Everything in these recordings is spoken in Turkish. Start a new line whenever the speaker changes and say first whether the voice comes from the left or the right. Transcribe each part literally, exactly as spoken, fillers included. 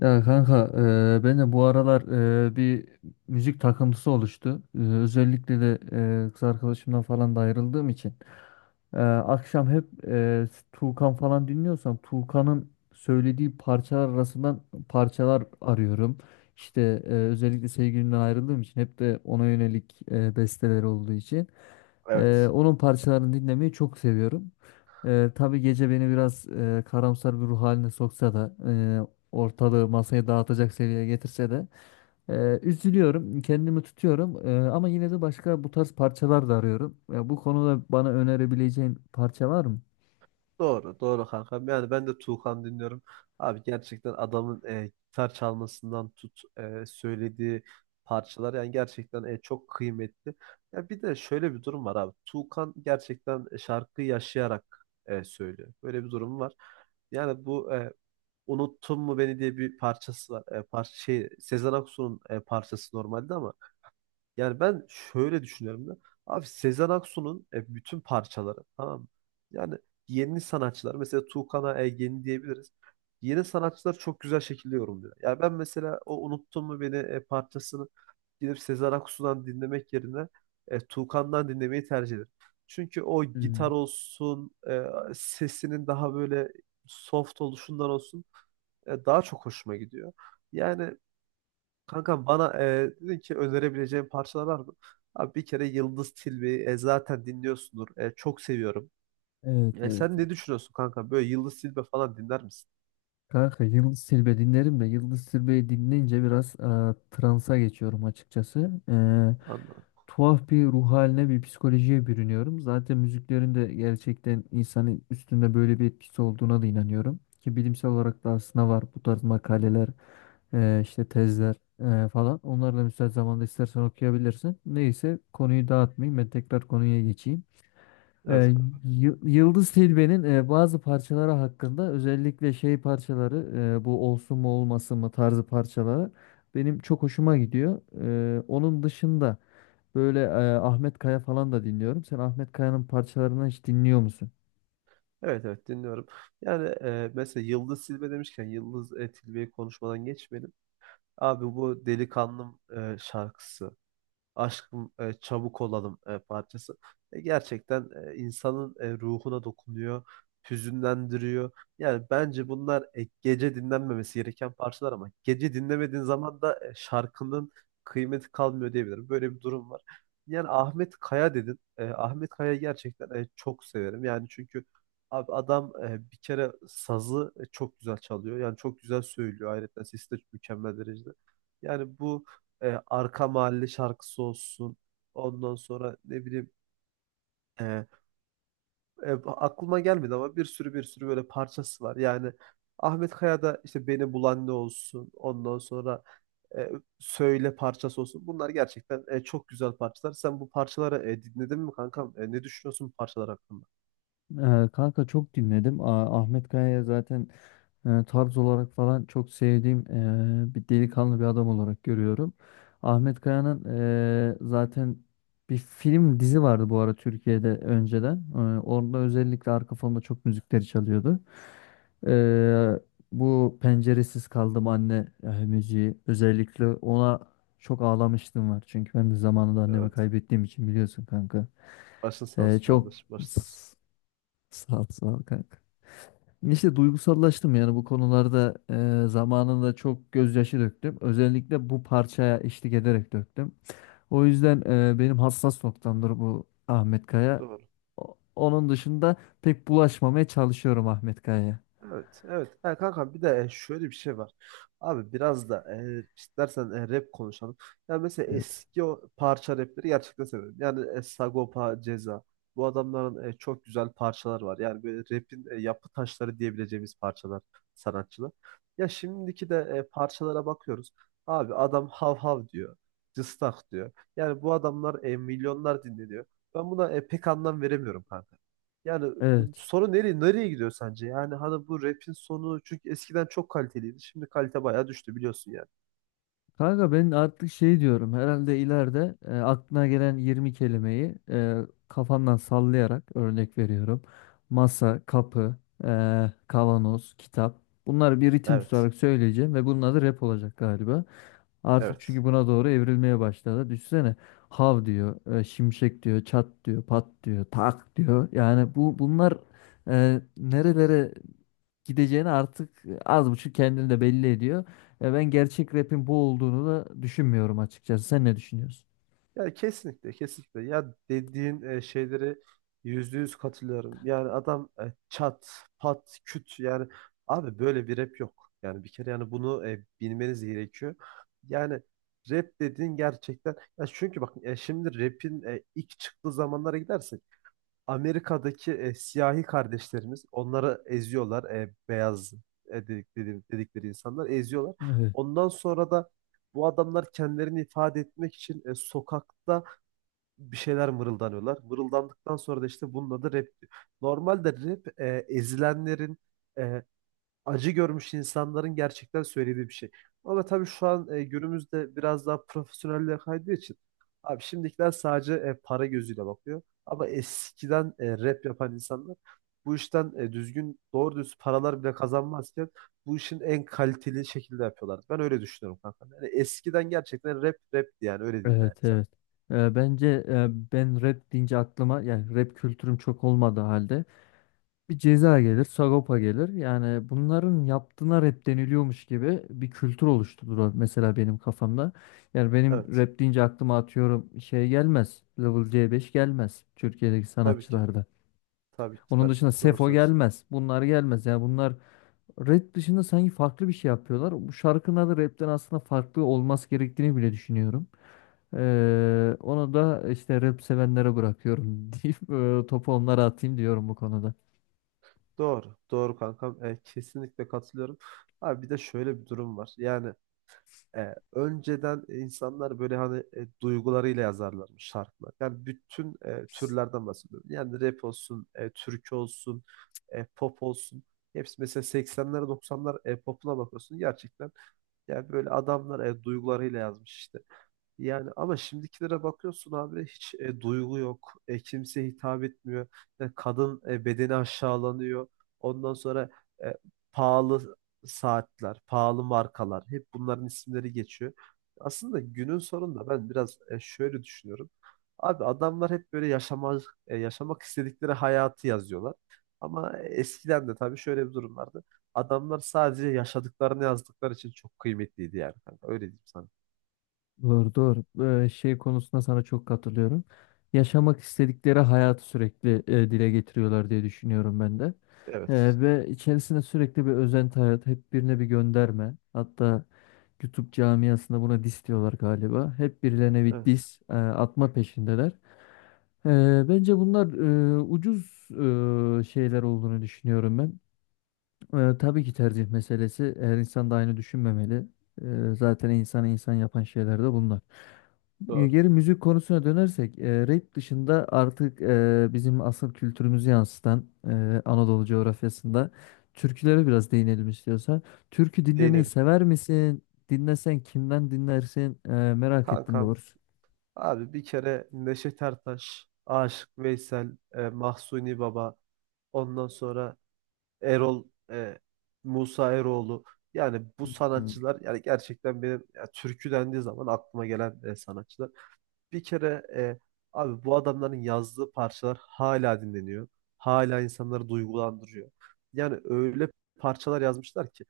left: Ya kanka, eee, ben de bu aralar eee, bir müzik takıntısı oluştu. Eee, özellikle de eee, kız arkadaşımdan falan da ayrıldığım için. Eee, akşam hep eee Tuğkan falan dinliyorsam, Tuğkan'ın söylediği parçalar arasından parçalar arıyorum. İşte, eee, özellikle sevgilimden ayrıldığım için hep de ona yönelik eee besteler olduğu için. Eee,
right: Evet.
left: onun parçalarını dinlemeyi çok seviyorum. Eee tabii gece beni biraz eee, karamsar bir ruh haline soksa da, e, ortalığı masaya dağıtacak seviyeye getirse de, e, üzülüyorum, kendimi tutuyorum, E, ama yine de başka bu tarz parçalar da arıyorum. Ya bu konuda bana önerebileceğin parça var mı?
right: Doğru, doğru kankam. Yani ben de Tuğkan dinliyorum. Abi gerçekten adamın e, gitar çalmasından tut e, söylediği parçalar yani gerçekten e, çok kıymetli. Ya bir de şöyle bir durum var abi. Tuğkan gerçekten e, şarkıyı yaşayarak e, söylüyor. Böyle bir durum var. Yani bu e, Unuttun mu beni diye bir parçası var. E, parça şey Sezen Aksu'nun e, parçası normalde ama yani ben şöyle düşünüyorum da. Abi Sezen Aksu'nun e, bütün parçaları tamam mı? Yani yeni sanatçılar mesela Tuğkan'a e, diyebiliriz. Yeni sanatçılar çok güzel şekilde yorumluyor. Yani ben mesela o Unuttun Mu Beni e, parçasını gidip Sezen Aksu'dan dinlemek yerine e, Tuğkan'dan dinlemeyi tercih ederim. Çünkü o gitar
left: Hmm.
right: olsun, e, sesinin daha böyle soft oluşundan olsun e, daha çok hoşuma gidiyor. Yani kanka, bana e, dedin ki önerebileceğin parçalar var mı? Abi bir kere Yıldız Tilbe'yi e, zaten dinliyorsundur. E, çok seviyorum.
left: Evet,
right: E,
left: evet.
right: sen ne düşünüyorsun kanka? Böyle Yıldız Tilbe falan dinler misin?
left: Kanka, Yıldız Tilbe dinlerim de Yıldız Tilbe'yi dinleyince biraz e, transa geçiyorum açıkçası. E,
right: Anladım.
left: tuhaf bir ruh haline, bir psikolojiye bürünüyorum. Zaten müziklerin de gerçekten insanın üstünde böyle bir etkisi olduğuna da inanıyorum. Ki bilimsel olarak da aslında var bu tarz makaleler, e, işte tezler e, falan. Onları da müsait zamanda istersen okuyabilirsin. Neyse, konuyu dağıtmayayım, ben tekrar konuya geçeyim.
right: Evet
left: E,
right: kanka.
left: Yı- Yıldız Tilbe'nin e, bazı parçaları hakkında, özellikle şey parçaları, e, bu olsun mu olmasın mı tarzı parçaları benim çok hoşuma gidiyor. E, onun dışında böyle e, Ahmet Kaya falan da dinliyorum. Sen Ahmet Kaya'nın parçalarını hiç dinliyor musun?
right: Evet, evet, dinliyorum. Yani e, mesela Yıldız Tilbe demişken Yıldız e, Tilbe'yi konuşmadan geçmeyelim. Abi bu Delikanlım e, şarkısı. Aşkım e, çabuk olalım e, parçası. E, gerçekten e, insanın e, ruhuna dokunuyor, hüzünlendiriyor. Yani bence bunlar e, gece dinlenmemesi gereken parçalar ama gece dinlemediğin zaman da e, şarkının kıymeti kalmıyor diyebilirim. Böyle bir durum var. Yani Ahmet Kaya dedin. E, Ahmet Kaya gerçekten e, çok severim. Yani çünkü abi adam e, bir kere sazı e, çok güzel çalıyor. Yani çok güzel söylüyor. Ayrıca sesi de mükemmel derecede. Yani bu e, arka mahalle şarkısı olsun. Ondan sonra ne bileyim, e, e, aklıma gelmedi ama bir sürü bir sürü böyle parçası var. Yani Ahmet Kaya'da işte Beni Bulan Ne olsun. Ondan sonra e, Söyle parçası olsun. Bunlar gerçekten e, çok güzel parçalar. Sen bu parçaları e, dinledin mi kankam? E, ne düşünüyorsun bu parçalar hakkında?
left: Ee, kanka, çok dinledim. A- Ahmet Kaya'ya zaten e, tarz olarak falan çok sevdiğim e, bir delikanlı, bir adam olarak görüyorum. Ahmet Kaya'nın e, zaten bir film, dizi vardı bu ara Türkiye'de önceden. E, orada özellikle arka fonda çok müzikleri çalıyordu. E, Bu penceresiz kaldım anne e, müziği, özellikle ona çok ağlamıştım var. Çünkü ben de zamanında annemi
right: Evet.
left: kaybettiğim için biliyorsun kanka.
right: Başın sağ
left: E,
right: olsun
left: çok
right: kardeşim. Başın sağ olsun.
left: sağ ol, sağ ol kanka. İşte, duygusallaştım yani bu konularda, e, zamanında çok gözyaşı döktüm. Özellikle bu parçaya eşlik ederek döktüm. O yüzden e, benim hassas noktamdır bu Ahmet Kaya.
right: Doğru.
left: O- Onun dışında pek bulaşmamaya çalışıyorum Ahmet Kaya'ya.
right: Evet, evet. Ha, kanka bir de e, şöyle bir şey var. Abi biraz da e, istersen e, rap konuşalım. Yani mesela
left: Evet.
right: eski o parça rapleri gerçekten seviyorum. Yani e, Sagopa, Ceza. Bu adamların e, çok güzel parçalar var. Yani böyle rapin e, yapı taşları diyebileceğimiz parçalar, sanatçılar. Ya şimdiki de e, parçalara bakıyoruz. Abi adam hav hav diyor. Cıstak diyor. Yani bu adamlar e, milyonlar dinleniyor. Ben buna e, pek anlam veremiyorum kanka. Yani bu
left: Evet.
right: sorun nereye nereye gidiyor sence? Yani hani bu rap'in sonu, çünkü eskiden çok kaliteliydi. Şimdi kalite bayağı düştü biliyorsun yani.
left: Kanka, ben artık şey diyorum, herhalde ileride e, aklına gelen yirmi kelimeyi e, kafandan sallayarak örnek veriyorum. Masa, kapı, e, kavanoz, kitap. Bunları bir ritim
right: Evet.
left: tutarak söyleyeceğim ve bunun adı rap olacak galiba. Artık
right: Evet.
left: çünkü buna doğru evrilmeye başladı. Düşünsene, hav diyor, e, şimşek diyor, çat diyor, pat diyor, tak diyor. Yani bu, bunlar e, nerelere gideceğini artık az buçuk kendini de belli ediyor. E, ben gerçek rap'in bu olduğunu da düşünmüyorum açıkçası. Sen ne düşünüyorsun?
right: Yani kesinlikle, kesinlikle. Ya dediğin e, şeyleri yüzde yüz katılıyorum. Yani adam e, çat, pat, küt, yani abi böyle bir rap yok. Yani bir kere yani bunu e, bilmeniz gerekiyor. Yani rap dediğin gerçekten ya, çünkü bak e, şimdi rap'in e, ilk çıktığı zamanlara gidersen Amerika'daki e, siyahi kardeşlerimiz onları eziyorlar. E, beyaz, e, dedik- dedi- dedikleri insanlar eziyorlar.
left: Evet,
right: Ondan sonra da bu adamlar kendilerini ifade etmek için e, sokakta bir şeyler mırıldanıyorlar. Mırıldandıktan sonra da işte bunun adı rap diyor. Normalde rap e, ezilenlerin, e, acı görmüş insanların gerçekten söylediği bir şey. Ama tabii şu an e, günümüzde biraz daha profesyonelliğe kaydığı için abi şimdikiler sadece e, para gözüyle bakıyor. Ama eskiden e, rap yapan insanlar bu işten e, düzgün doğru düz paralar bile kazanmazken bu işin en kaliteli şekilde yapıyorlardı. Ben öyle düşünüyorum kanka. Yani eskiden gerçekten rap rapti, yani öyle diyeyim
left: evet,
right: yani sana.
left: evet. E, bence, e, ben rap deyince aklıma, yani rap kültürüm çok olmadığı halde, bir Ceza gelir, Sagopa gelir. Yani bunların yaptığına rap deniliyormuş gibi bir kültür oluşturdu mesela benim kafamda. Yani benim
right: Evet.
left: rap deyince aklıma atıyorum şey gelmez. Level C beş gelmez Türkiye'deki
right: Tabii ki.
left: sanatçılarda.
right: Tabii ki.
left: Onun
right: Tabii ki.
left: dışında
right: Doğru
left: Sefo
right: söz.
left: gelmez. Bunlar gelmez. Yani bunlar rap dışında sanki farklı bir şey yapıyorlar. Bu şarkının adı rapten aslında farklı olması gerektiğini bile düşünüyorum. Ee, onu da işte rap sevenlere bırakıyorum deyip e, topu onlara atayım diyorum bu konuda.
right: Doğru. Doğru kankam. E, kesinlikle katılıyorum. Abi bir de şöyle bir durum var. Yani E, önceden insanlar böyle hani e, duygularıyla yazarlarmış şarkılar. Yani bütün e, türlerden bahsediyorum. Yani rap olsun, e, türkü olsun, e, pop olsun. Hepsi mesela seksenler doksanlar e, popuna bakıyorsun gerçekten. Yani böyle adamlar e, duygularıyla yazmış işte. Yani ama şimdikilere bakıyorsun abi hiç e, duygu yok. E, kimseye hitap etmiyor. E, kadın e, bedeni aşağılanıyor. Ondan sonra e, pahalı saatler, pahalı markalar hep bunların isimleri geçiyor. Aslında günün sonunda ben biraz e, şöyle düşünüyorum. Abi adamlar hep böyle yaşamak yaşamak istedikleri hayatı yazıyorlar. Ama eskiden de tabii şöyle bir durum vardı. Adamlar sadece yaşadıklarını yazdıkları için çok kıymetliydi yani. kanka. Öyle diyeyim sana.
left: Doğru, doğru. Ee, şey konusunda sana çok katılıyorum. Yaşamak istedikleri hayatı sürekli e, dile getiriyorlar diye düşünüyorum ben de.
right: Evet.
left: Ee, ve içerisinde sürekli bir özenti hayat, hep birine bir gönderme. Hatta YouTube camiasında buna diss diyorlar galiba. Hep birilerine bir
right: Evet.
left: diss e, atma peşindeler. Ee, bence bunlar, e, ucuz e, şeyler olduğunu düşünüyorum ben. Ee, tabii ki tercih meselesi. Her insan da aynı düşünmemeli. Ee, zaten insanı insan yapan şeyler de bunlar. Ee,
right: Doğru.
left: Geri müzik konusuna dönersek, e, rap dışında artık e, bizim asıl kültürümüzü yansıtan e, Anadolu coğrafyasında türkülere biraz değinelim istiyorsan. Türkü dinlemeyi
right: Değinelim.
left: sever misin? Dinlesen kimden dinlersin? E, merak ettim
right: Kankam
left: doğrusu.
right: abi bir kere Neşet Ertaş, Aşık Veysel, e, Mahsuni Baba, ondan sonra Erol, e, Musa Eroğlu. Yani bu
left: Hmm.
right: sanatçılar, yani gerçekten benim ya, türkü dendiği zaman aklıma gelen e, sanatçılar. Bir kere e, abi bu adamların yazdığı parçalar hala dinleniyor. Hala insanları duygulandırıyor. Yani öyle parçalar yazmışlar ki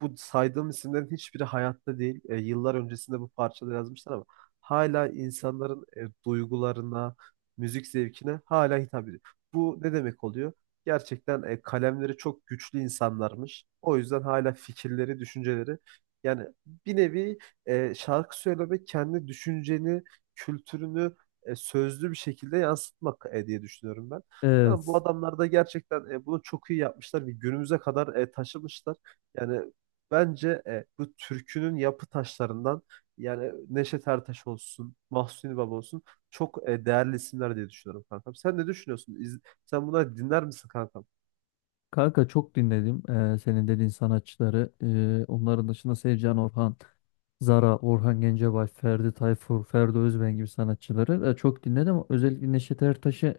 right: bu saydığım isimlerin hiçbiri hayatta değil. E, yıllar öncesinde bu parçaları yazmışlar ama hala insanların e, duygularına, müzik zevkine hala hitap ediyor. Bu ne demek oluyor? Gerçekten e, kalemleri çok güçlü insanlarmış. O yüzden hala fikirleri, düşünceleri, yani bir nevi e, şarkı söylemek kendi düşünceni, kültürünü e, sözlü bir şekilde yansıtmak e, diye düşünüyorum ben. Tamam, bu
left: Evet.
right: adamlar da gerçekten e, bunu çok iyi yapmışlar ve günümüze kadar e, taşımışlar. Yani bence e, bu türkünün yapı taşlarından, yani Neşet Ertaş olsun, Mahsuni Baba olsun çok e, değerli isimler diye düşünüyorum kankam. Sen ne düşünüyorsun? İz- sen bunları dinler misin kankam?
left: Kanka, çok dinledim e, senin dediğin sanatçıları. E, onların dışında Sevcan Orhan. Zara, Orhan Gencebay, Ferdi Tayfur, Ferdi Özben gibi sanatçıları e, çok dinledim. Özellikle Neşet Ertaş'ı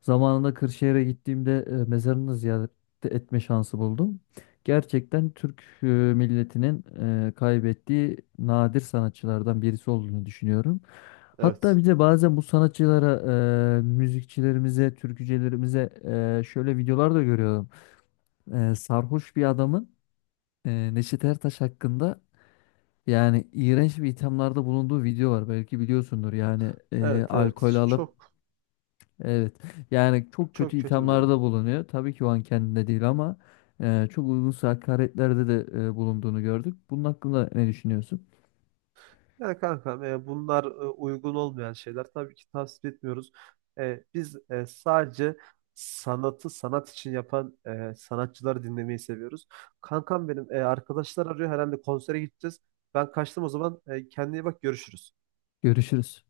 left: zamanında Kırşehir'e gittiğimde e, mezarını ziyaret etme şansı buldum. Gerçekten Türk e, milletinin e, kaybettiği nadir sanatçılardan birisi olduğunu düşünüyorum. Hatta
right: Evet.
left: bir de bazen bu sanatçılara, e, müzikçilerimize, türkücülerimize e, şöyle videolar da görüyorum. E, sarhoş bir adamın e, Neşet Ertaş hakkında yani iğrenç bir ithamlarda bulunduğu video var. Belki biliyorsundur. Yani e,
right: Evet,
left: alkol
right: evet.
left: alıp,
right: Çok
left: evet. Yani çok kötü
right: çok kötü bir durum.
left: ithamlarda bulunuyor. Tabii ki o an kendinde değil ama e, çok uygunsuz hakaretlerde de e, bulunduğunu gördük. Bunun hakkında ne düşünüyorsun?
right: Yani kankam e, bunlar e, uygun olmayan şeyler. Tabii ki tavsiye etmiyoruz. E, biz e, sadece sanatı sanat için yapan e, sanatçıları dinlemeyi seviyoruz. Kankam benim e, arkadaşlar arıyor herhalde, konsere gideceğiz. Ben kaçtım o zaman. E, kendine iyi bak, görüşürüz.
left: Görüşürüz.